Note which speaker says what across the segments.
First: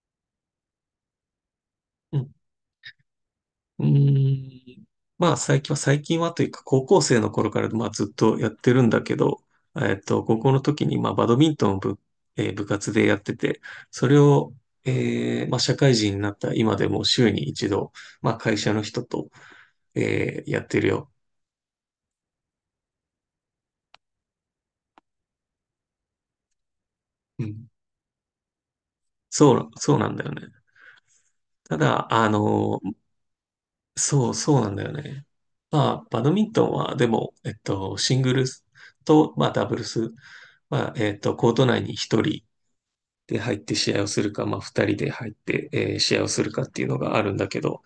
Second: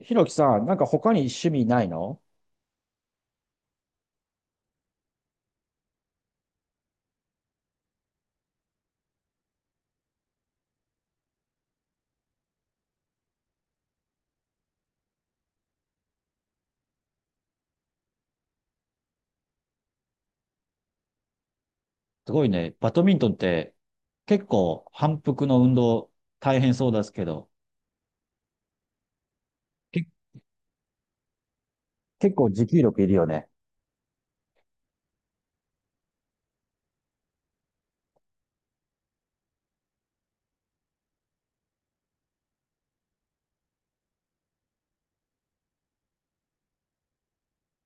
Speaker 1: ひろきさん、なんか他に趣味ない
Speaker 2: う
Speaker 1: の？
Speaker 2: ん。うーん。まあ、最近は、最近はというか、高校生の頃から、まあ、ずっとやってるんだけど、高校の時に、まあ、バドミントンを部、えー部活でやってて、それを、まあ、社会人になった今でも週に一度、まあ、会社の人と、やってるよ。
Speaker 1: すごいね。バドミントンって結構反復の運動大変そうですけ
Speaker 2: う
Speaker 1: ど、
Speaker 2: ん。そう、そう
Speaker 1: け、
Speaker 2: なんだよね。ただ、
Speaker 1: 結構持久力いるよね。
Speaker 2: そう、そうなんだよね。まあ、バドミントンは、でも、シングルスと、まあ、ダブルス、まあ、コート内に一人、で入って試合をするか、まあ二人で入って、試合をするかっていうのがあるんだけど、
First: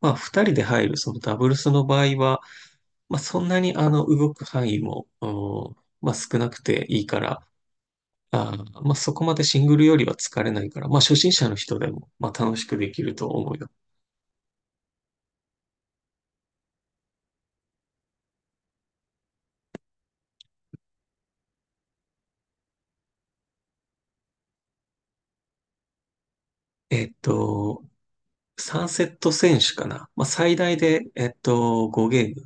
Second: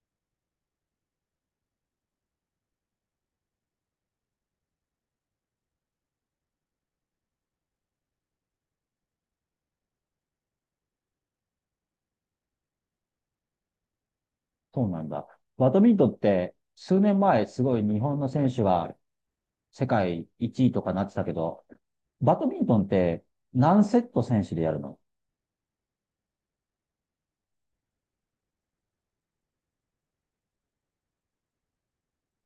Speaker 2: まあ二人で入るそのダブルスの場合は、まあそんなに動く範囲も、まあ少なくていいから、あまあそこまでシングルよりは疲れないから、まあ初心者の人でも、まあ楽しくできると思うよ。
Speaker 1: そうなんだ。バドミントンって数年前すごい日本の選手が世界1位とかなってたけど、バドミントンって何セット選手でやるの？
Speaker 2: えっと、3セット選手かな。まあ最大で、5ゲーム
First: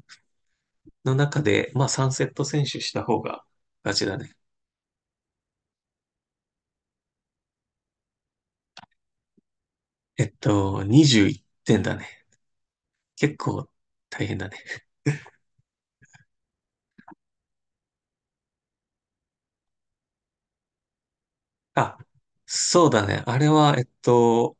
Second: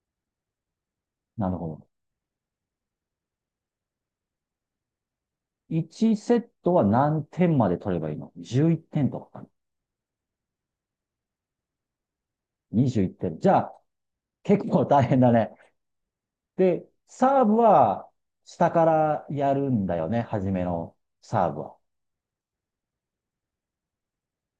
Speaker 2: の中
Speaker 1: なるほ
Speaker 2: で、まあ
Speaker 1: ど。
Speaker 2: 3セット選手した方が勝ちだね。
Speaker 1: 1セットは何点まで取ればいいの？ 11 点とかかな？
Speaker 2: 21点だね。
Speaker 1: 21
Speaker 2: 結
Speaker 1: 点。じゃ
Speaker 2: 構
Speaker 1: あ
Speaker 2: 大変だね。
Speaker 1: 結構大変だね。で、サーブは下からやるんだよね、初めのサーブは。
Speaker 2: あ、そうだね。あれは、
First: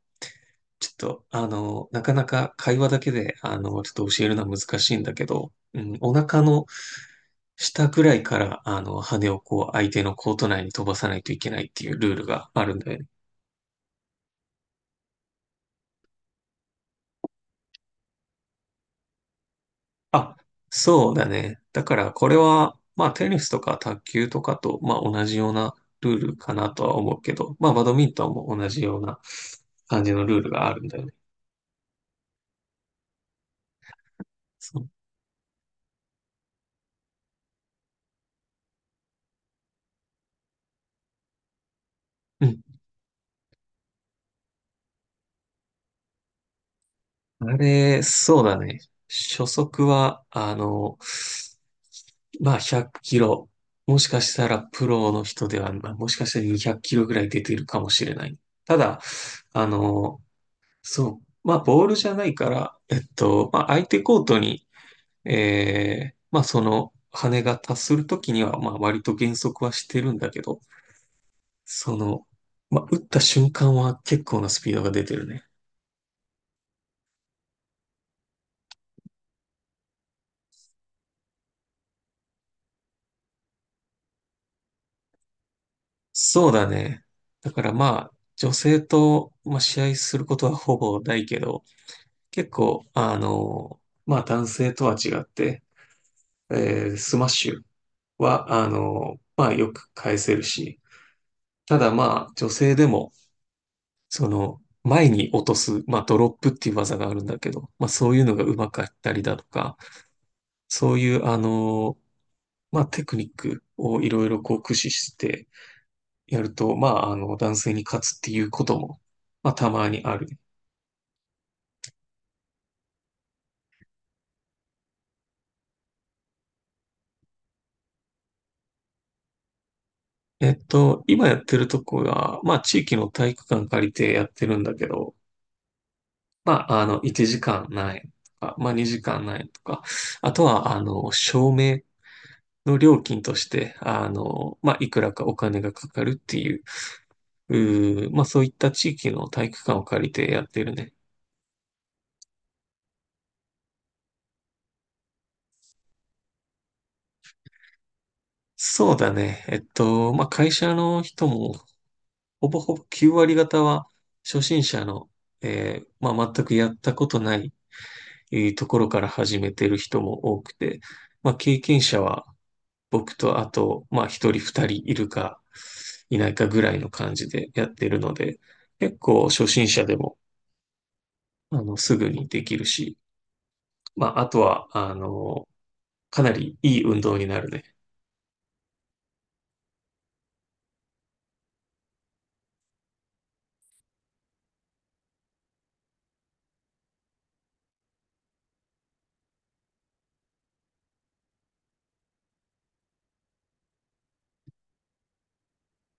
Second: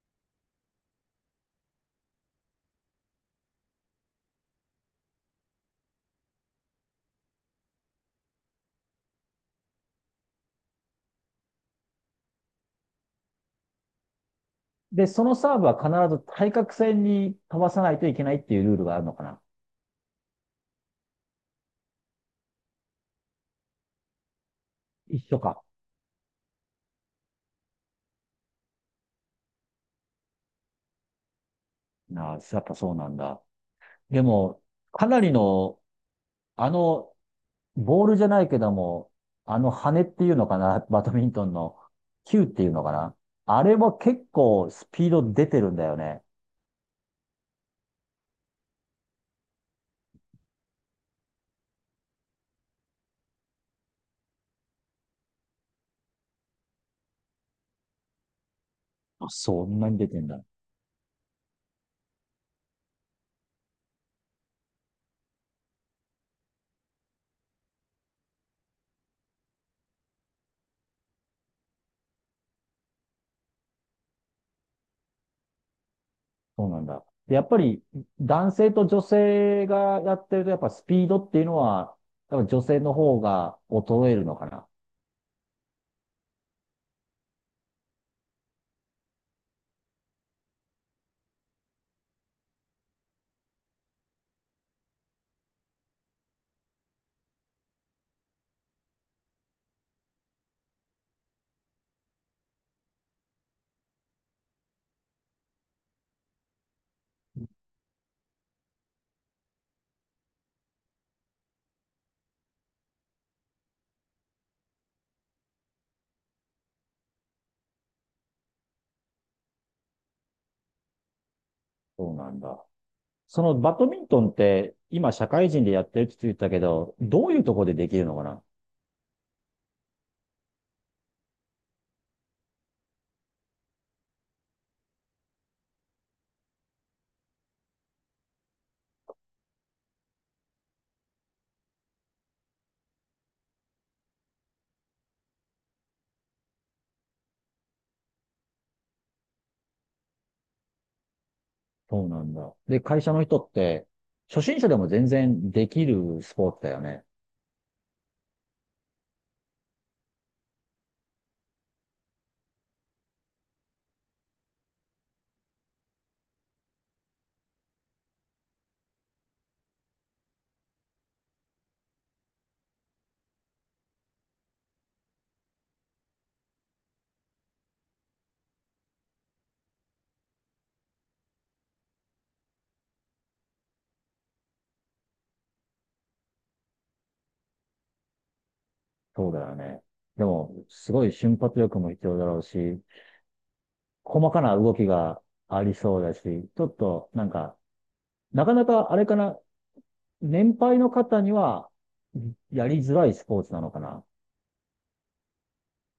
Speaker 2: ちょっと、なかなか会話だけで、ちょっと教えるのは難しいんだけど、うん、お腹の下ぐらいから、羽をこう、相手のコート内に飛ばさないといけないっていうルールがあるんだよね。
Speaker 1: で、そのサーブは必ず対角線に飛ばさないといけないっていうルールがあるのかな。
Speaker 2: あ、そうだね。だから、これは、まあ、テニスとか卓球とかと、まあ、
Speaker 1: 一
Speaker 2: 同じ
Speaker 1: 緒
Speaker 2: よう
Speaker 1: か。
Speaker 2: なルールかなとは思うけど、まあ、バドミントンも同じような感じのルールがあるんだよね。
Speaker 1: なあ、やっぱそうなんだ。でも、
Speaker 2: そう。
Speaker 1: かなりの、あの、ボールじゃないけども、あの羽っていうのかな、バドミントンの球
Speaker 2: う
Speaker 1: っ
Speaker 2: ん。
Speaker 1: ていうのかな。あれも結構スピード出てるんだよね。
Speaker 2: あれ、そうだね。初速は、まあ100キロ。もしかしたらプロの人では、まあ、もしかしたら200キロぐらい出てるかもしれない。ただ、
Speaker 1: あ、そ
Speaker 2: あ
Speaker 1: んなに出て
Speaker 2: の、
Speaker 1: んだ。
Speaker 2: そう、まあボールじゃないから、まあ相手コートに、まあその羽が達するときには、まあ割と減速はしてるんだけど、その、まあ打った瞬間は結構なスピードが出てるね。
Speaker 1: そうなんだ。でやっぱり男性と女性がやってると、やっぱスピードっていうのは、多分女性の方が衰えるのかな。
Speaker 2: そうだね。だからまあ、女性と、まあ、試合することはほぼないけど、結構、まあ男性とは違って、スマッシュは、まあよく返せるし、ただまあ女性でも、その、前に落とす、まあドロップっていう技があるんだけど、まあそういうのが上手かったりだとか、そういう、まあテクニックをいろいろこう駆使してやると、まああの男性に勝つっていうことも、まあ、たまにあるね。
Speaker 1: そうなんだ。そのバドミントンって今社会人でやってるって言ったけど、どういうところでできるのかな。
Speaker 2: 今やってるとこが、まあ、地域の体育館借りてやってるんだけど、まあ、1時間何円とか、まあ、2時間何円とか、あとは、照明の料金として、まあ、いくらかお金がかかるっていう、まあ、そういった地域の体育館を借りてやってるね。
Speaker 1: そうなんだ。で、会社の人って初心者でも全然できるスポーツだよね。
Speaker 2: そうだね。まあ、会社の人も、ほぼほぼ9割方は、初心者の、まあ、全くやったことないいうところから始めてる人も多くて、まあ、経験者は僕とあと、まあ、一人二人いるかいないかぐらいの感じでやってるので、結構初心者でも、すぐにできるし、まあ、あとは、かなりいい運動になるね。
Speaker 1: そうだよね。でも、すごい瞬発力も必要だろうし、細かな動きがありそうだし、ちょっとなんか、なかなかあれかな、年配の方には、やりづらいスポーツなのかな。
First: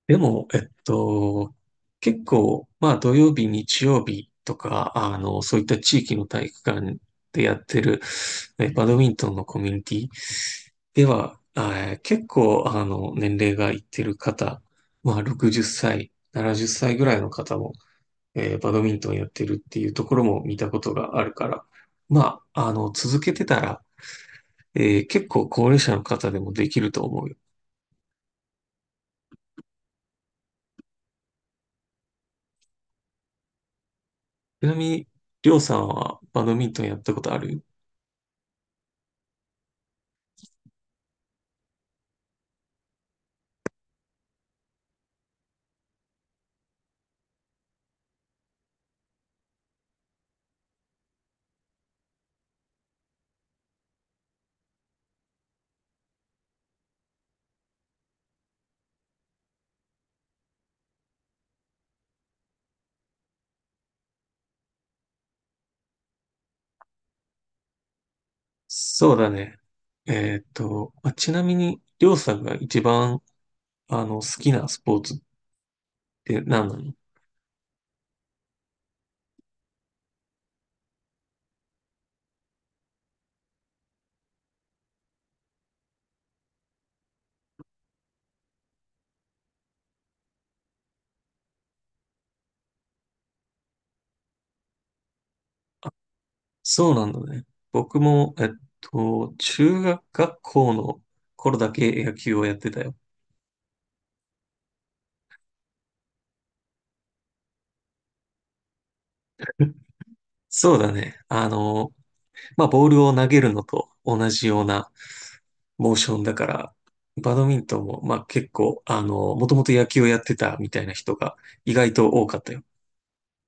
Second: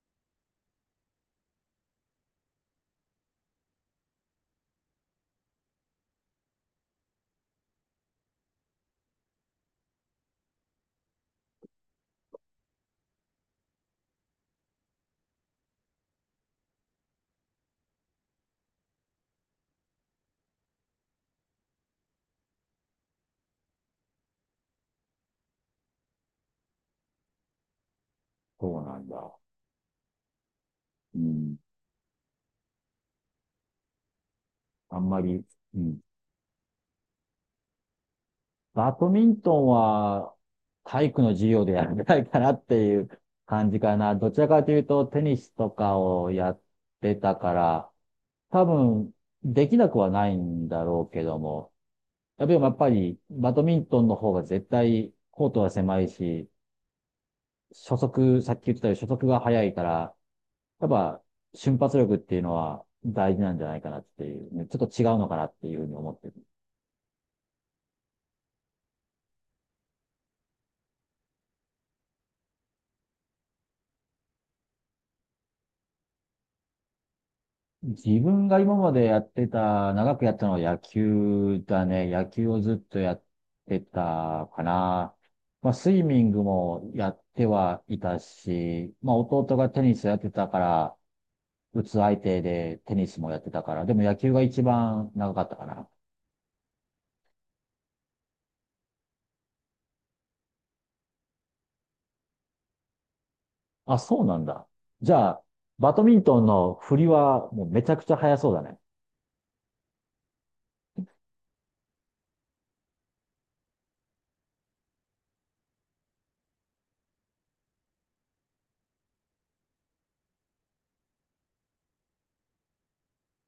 Speaker 2: でも、結構、まあ土曜日、日曜日とか、そういった地域の体育館でやってる、バドミントンのコミュニティでは、結構、年齢がいってる方、まあ60歳、70歳ぐらいの方も、バドミントンやってるっていうところも見たことがあるから、まあ、続けてたら、結構高齢者の方でもできると思うよ。
Speaker 1: そうなんだ。うん。
Speaker 2: ちなみ
Speaker 1: あ
Speaker 2: に、
Speaker 1: んまり、
Speaker 2: りょうさ
Speaker 1: う
Speaker 2: ん
Speaker 1: ん。
Speaker 2: はバドミントンやったことある？
Speaker 1: バドミントンは、体育の授業でやりたいかなっていう感じかな。どちらかというと、テニスとかをやってたから、多分、できなくはないんだろうけども、やっぱり、バドミントンの方が絶対、コートは狭いし、初速、さっき言ってたように初速が速いから、やっぱ瞬発力っていうのは大事なんじゃないかなっていうね、ちょっと違うのかなっていうふうに思ってる。
Speaker 2: そうだね。まあちなみに、りょうさんが一番、好きなスポーツって何なの？
Speaker 1: 自分が今までやってた、長くやったのは野球だね。野球をずっとやってたかな。まあ、スイミングもやってはいたし、まあ、弟がテニスやってたから、打つ相手でテニスもやってたから、でも野球が一番長かったかな。
Speaker 2: そうなんだね。僕も、中学学校の頃だけ野球をやってたよ。
Speaker 1: あ、そうなんだ。じゃあ、バドミントンの振りはもうめちゃくちゃ速そうだね。
Speaker 2: そうだね。まあ、ボールを投げるのと同じようなモーションだから、バドミントンも、まあ、結構、もともと野球をやってたみたいな人が意外と多かったよ。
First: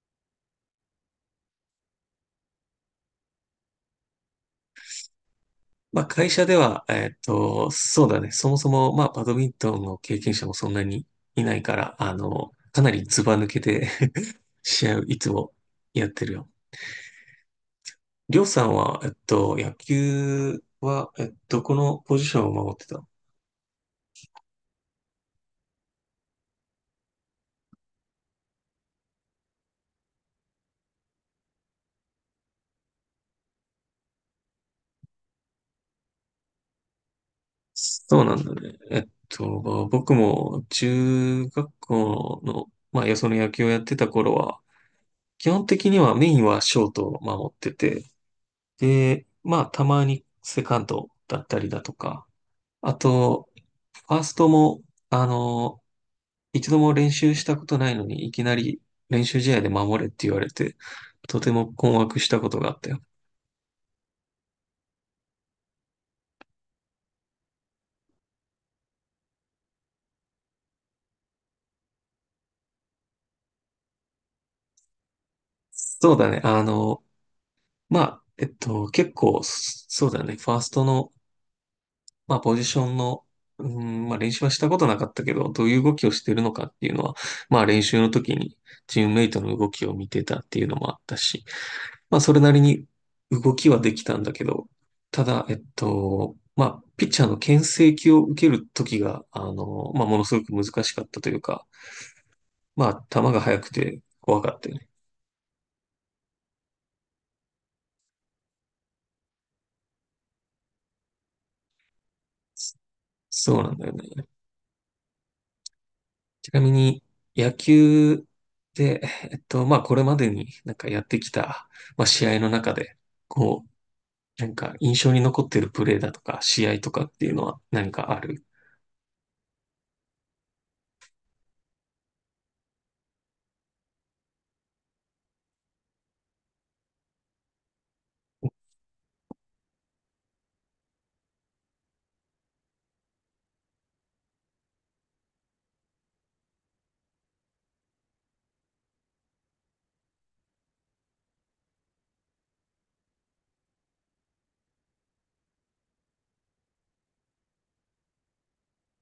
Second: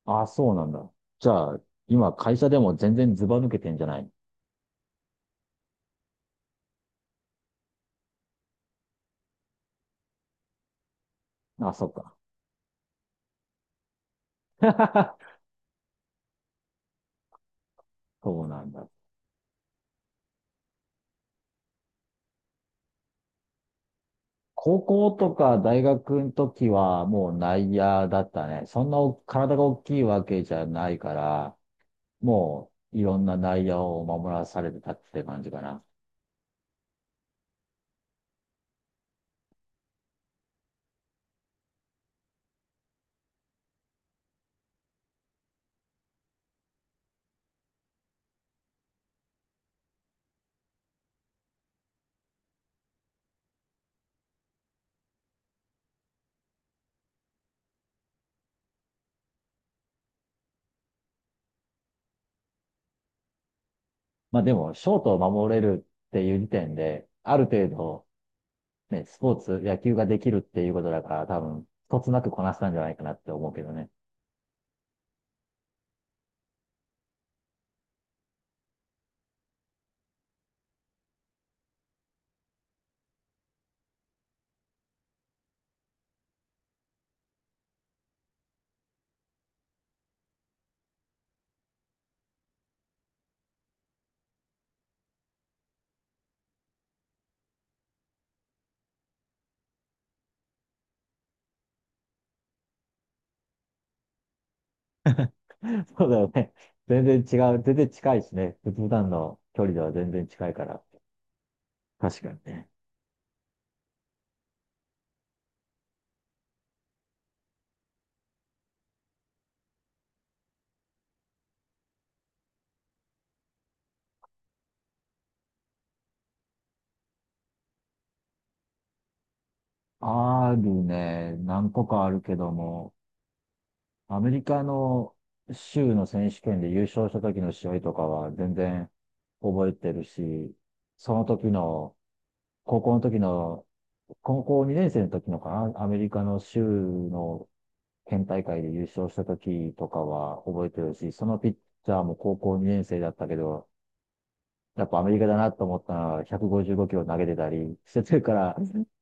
Speaker 1: あ、そうなんだ。じゃあ、今会社でも全然ズバ抜けてんじゃない？
Speaker 2: まあ会社では、そうだね。そもそも、まあバドミントンの経験者もそんなにいない
Speaker 1: あ、
Speaker 2: か
Speaker 1: そっ
Speaker 2: ら、
Speaker 1: か。
Speaker 2: かなりズバ抜けて 試合をいつ もやってるよ。りょ
Speaker 1: そ
Speaker 2: う
Speaker 1: うな
Speaker 2: さ
Speaker 1: ん
Speaker 2: ん
Speaker 1: だ。
Speaker 2: は、野球は、このポジションを守ってたの？
Speaker 1: 高校とか大学の時はもう内野だったね。そんな体が大きいわけじゃないから、もういろんな内野を守らされてたって感じかな。
Speaker 2: そうなんだね。まあ僕も中学校の、まあ、よその野球をやってた頃は、基本的にはメインはショートを守ってて、で、まあ、たまにセカンドだったりだとか、あと、ファーストも、あの、一度も練習したことないのに、いきなり練習試合で守れって言われて、とても困惑したことがあったよ。
Speaker 1: まあでも、ショートを守れるっていう時点で、ある程度、ね、スポーツ、野球ができるっていうことだから、多分、一つなくこなせたんじゃないかなって思うけどね。
Speaker 2: そうだね。まあ、結構、そそうだね。ファーストのまあ、ポジションの、うん、まあ、練習はしたことなかったけど、どういう動きをしてるのかっていうのは、まあ、練習の時にチームメイトの動きを見てたっていうのもあったし、まあ、それなりに動きはできたんだけど、ただ、まあ、ピッチャーの牽制球を受ける時が、まあ、ものすごく難しかったというか、まあ、球が速くて怖かったよね。
Speaker 1: そうだよね。全然違う。全然近いしね。普段の距離では全然近いから。確かにね。
Speaker 2: そうなんだよね。ちなみに、野球で、まあ、これまでになんかやってきた、まあ、試合の中で、こう、なんか印象に残ってるプレーだとか、試合とかっていうのは何かある？
Speaker 1: あるね。何個かあるけども、アメリカの州の選手権で優勝した時の試合とかは全然覚えてるし、その時の、高校の時の、高校2年生の時のかな、アメリカの州の県大会で優勝した時とかは覚えてるし、そのピッチャーも高校2年生だったけど、やっぱアメリカだなと思ったのは、155キロ投げてたりしてるから、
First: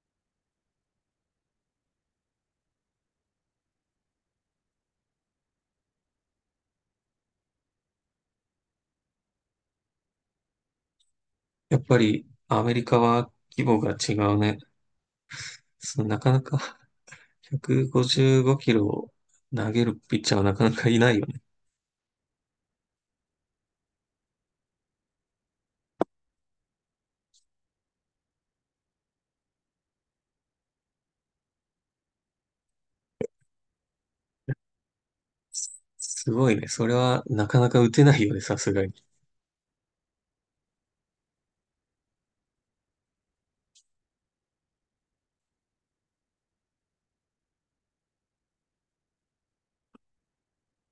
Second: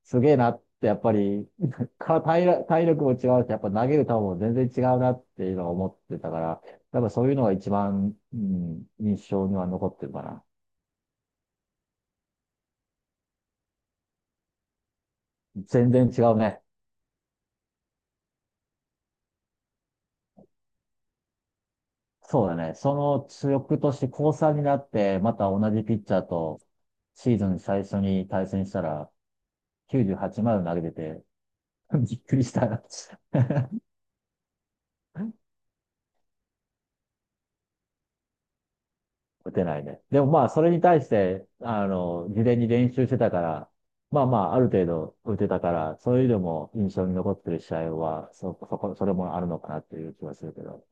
Speaker 1: すげえなって、やっぱり、か体力、体力も違うし、やっぱ投げる球も全然違うなっていうのを思ってたから、やっぱそういうのが一番、うん、印象には残ってるかな。
Speaker 2: やっぱり、アメリカは規模が違うね。
Speaker 1: 全
Speaker 2: そ
Speaker 1: 然
Speaker 2: のな
Speaker 1: 違
Speaker 2: か
Speaker 1: う
Speaker 2: なか
Speaker 1: ね。
Speaker 2: 155キロを投げるピッチャーはなかなかいないよね。
Speaker 1: そうだね。その強くとして高3になって、また同じピッチャーとシーズン最初に対戦したら、98まで投げてて、びっくりした。
Speaker 2: すごいね。それはなかなか打てないよね、さすがに。
Speaker 1: 打てないね。でもまあ、それに対して、事前に練習してたから、まあまあ、ある程度打てたから、そういうのも印象に残ってる試合は、それもあるのかなっていう気はするけど。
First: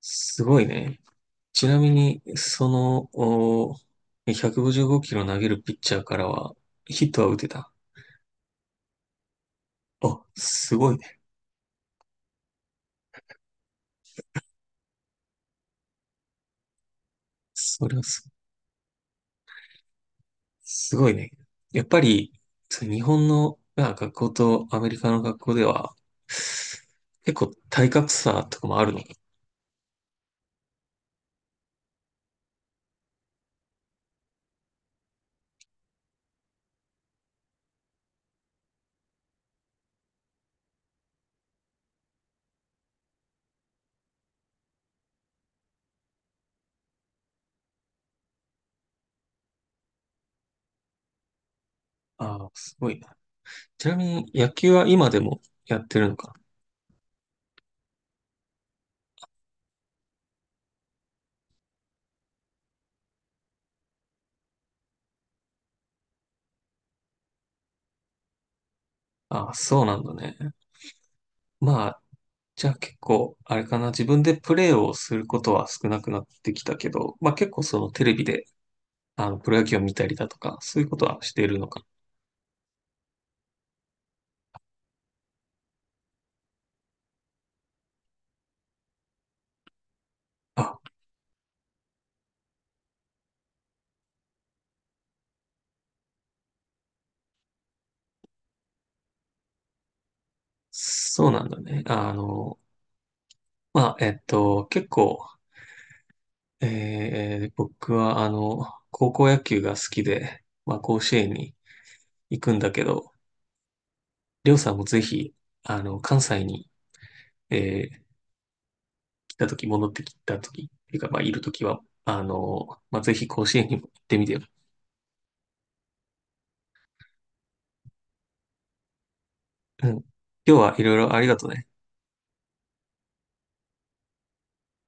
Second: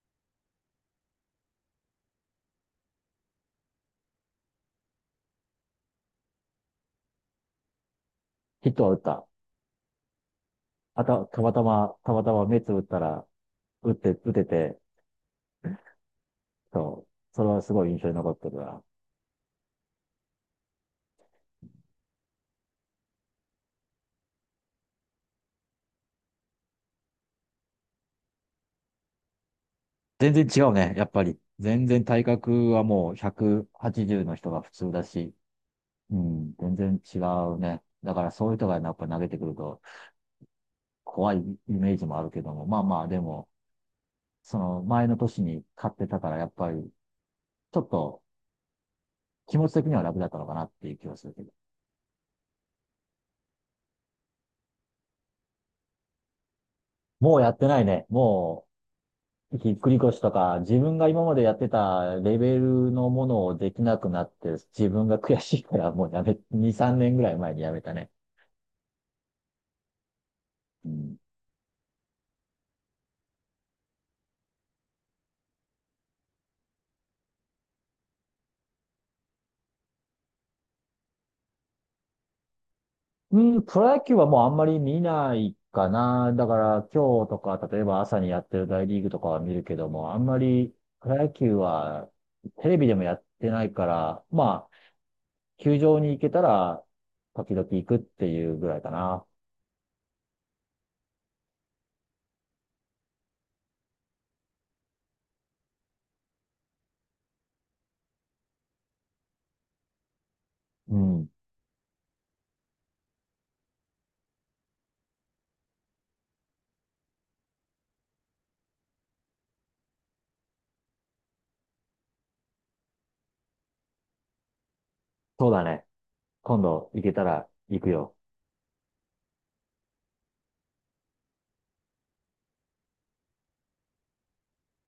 Speaker 2: すごいね。ちなみに、その、155キロ投げるピッチャーからは、ヒットは打てた？
Speaker 1: ヒットは打った。
Speaker 2: あ、すごい
Speaker 1: あ
Speaker 2: ね。
Speaker 1: た、たまたま、たまたま目つぶったら、打てて、そう。それはすご
Speaker 2: そ
Speaker 1: い
Speaker 2: れ
Speaker 1: 印
Speaker 2: は
Speaker 1: 象に残ってるな。
Speaker 2: すごいね。やっぱり、そう日本の、まあ、学校とアメリカの学校では、結構体格差とかもあるのか？
Speaker 1: 全然違うね、やっぱり。全然体格はもう180の人が普通だし、うん、全然違うね。だからそういう人がやっぱ投げてくると、怖いイメージもあるけども、まあまあ、でも、その前の年に買ってたから、やっぱり、ちょっと気持ち的には楽だったのかなっていう気はするけど。
Speaker 2: ああ、すごいな。ちなみに野球は今でもやってるのか？
Speaker 1: もうやってないね。もう、ひっくり腰とか、自分が今までやってたレベルのものをできなくなって、自分が悔しいからもう2、3年ぐらい前にやめたね。
Speaker 2: ああ、そうなんだね。
Speaker 1: うん
Speaker 2: まあ、じゃあ結構、あれかな、自分でプレーをすることは少なくなってきたけど、まあ結構そのテレビでプロ野球を見たりだとか、そういうことはしているのか？
Speaker 1: うん、プロ野球はもうあんまり見ないかな。だから今日とか、例えば朝にやってる大リーグとかは見るけども、あんまり
Speaker 2: あ、
Speaker 1: プロ野球はテレビでもやってないから、まあ、球場に行けたら時々行くっていうぐらいかな。
Speaker 2: そうなんだね。まあ、結構、僕は、高校野球が好きで、まあ、
Speaker 1: う
Speaker 2: 甲子
Speaker 1: ん、
Speaker 2: 園に行くんだけど、りょうさんもぜひ、関西に、えー来た時戻ってきた時っていうか、まあ、いる時は、まあ、ぜひ甲子園にも行ってみてよ。
Speaker 1: そうだね。今度行けたら行くよ。
Speaker 2: うん。今日はいろいろありがとね。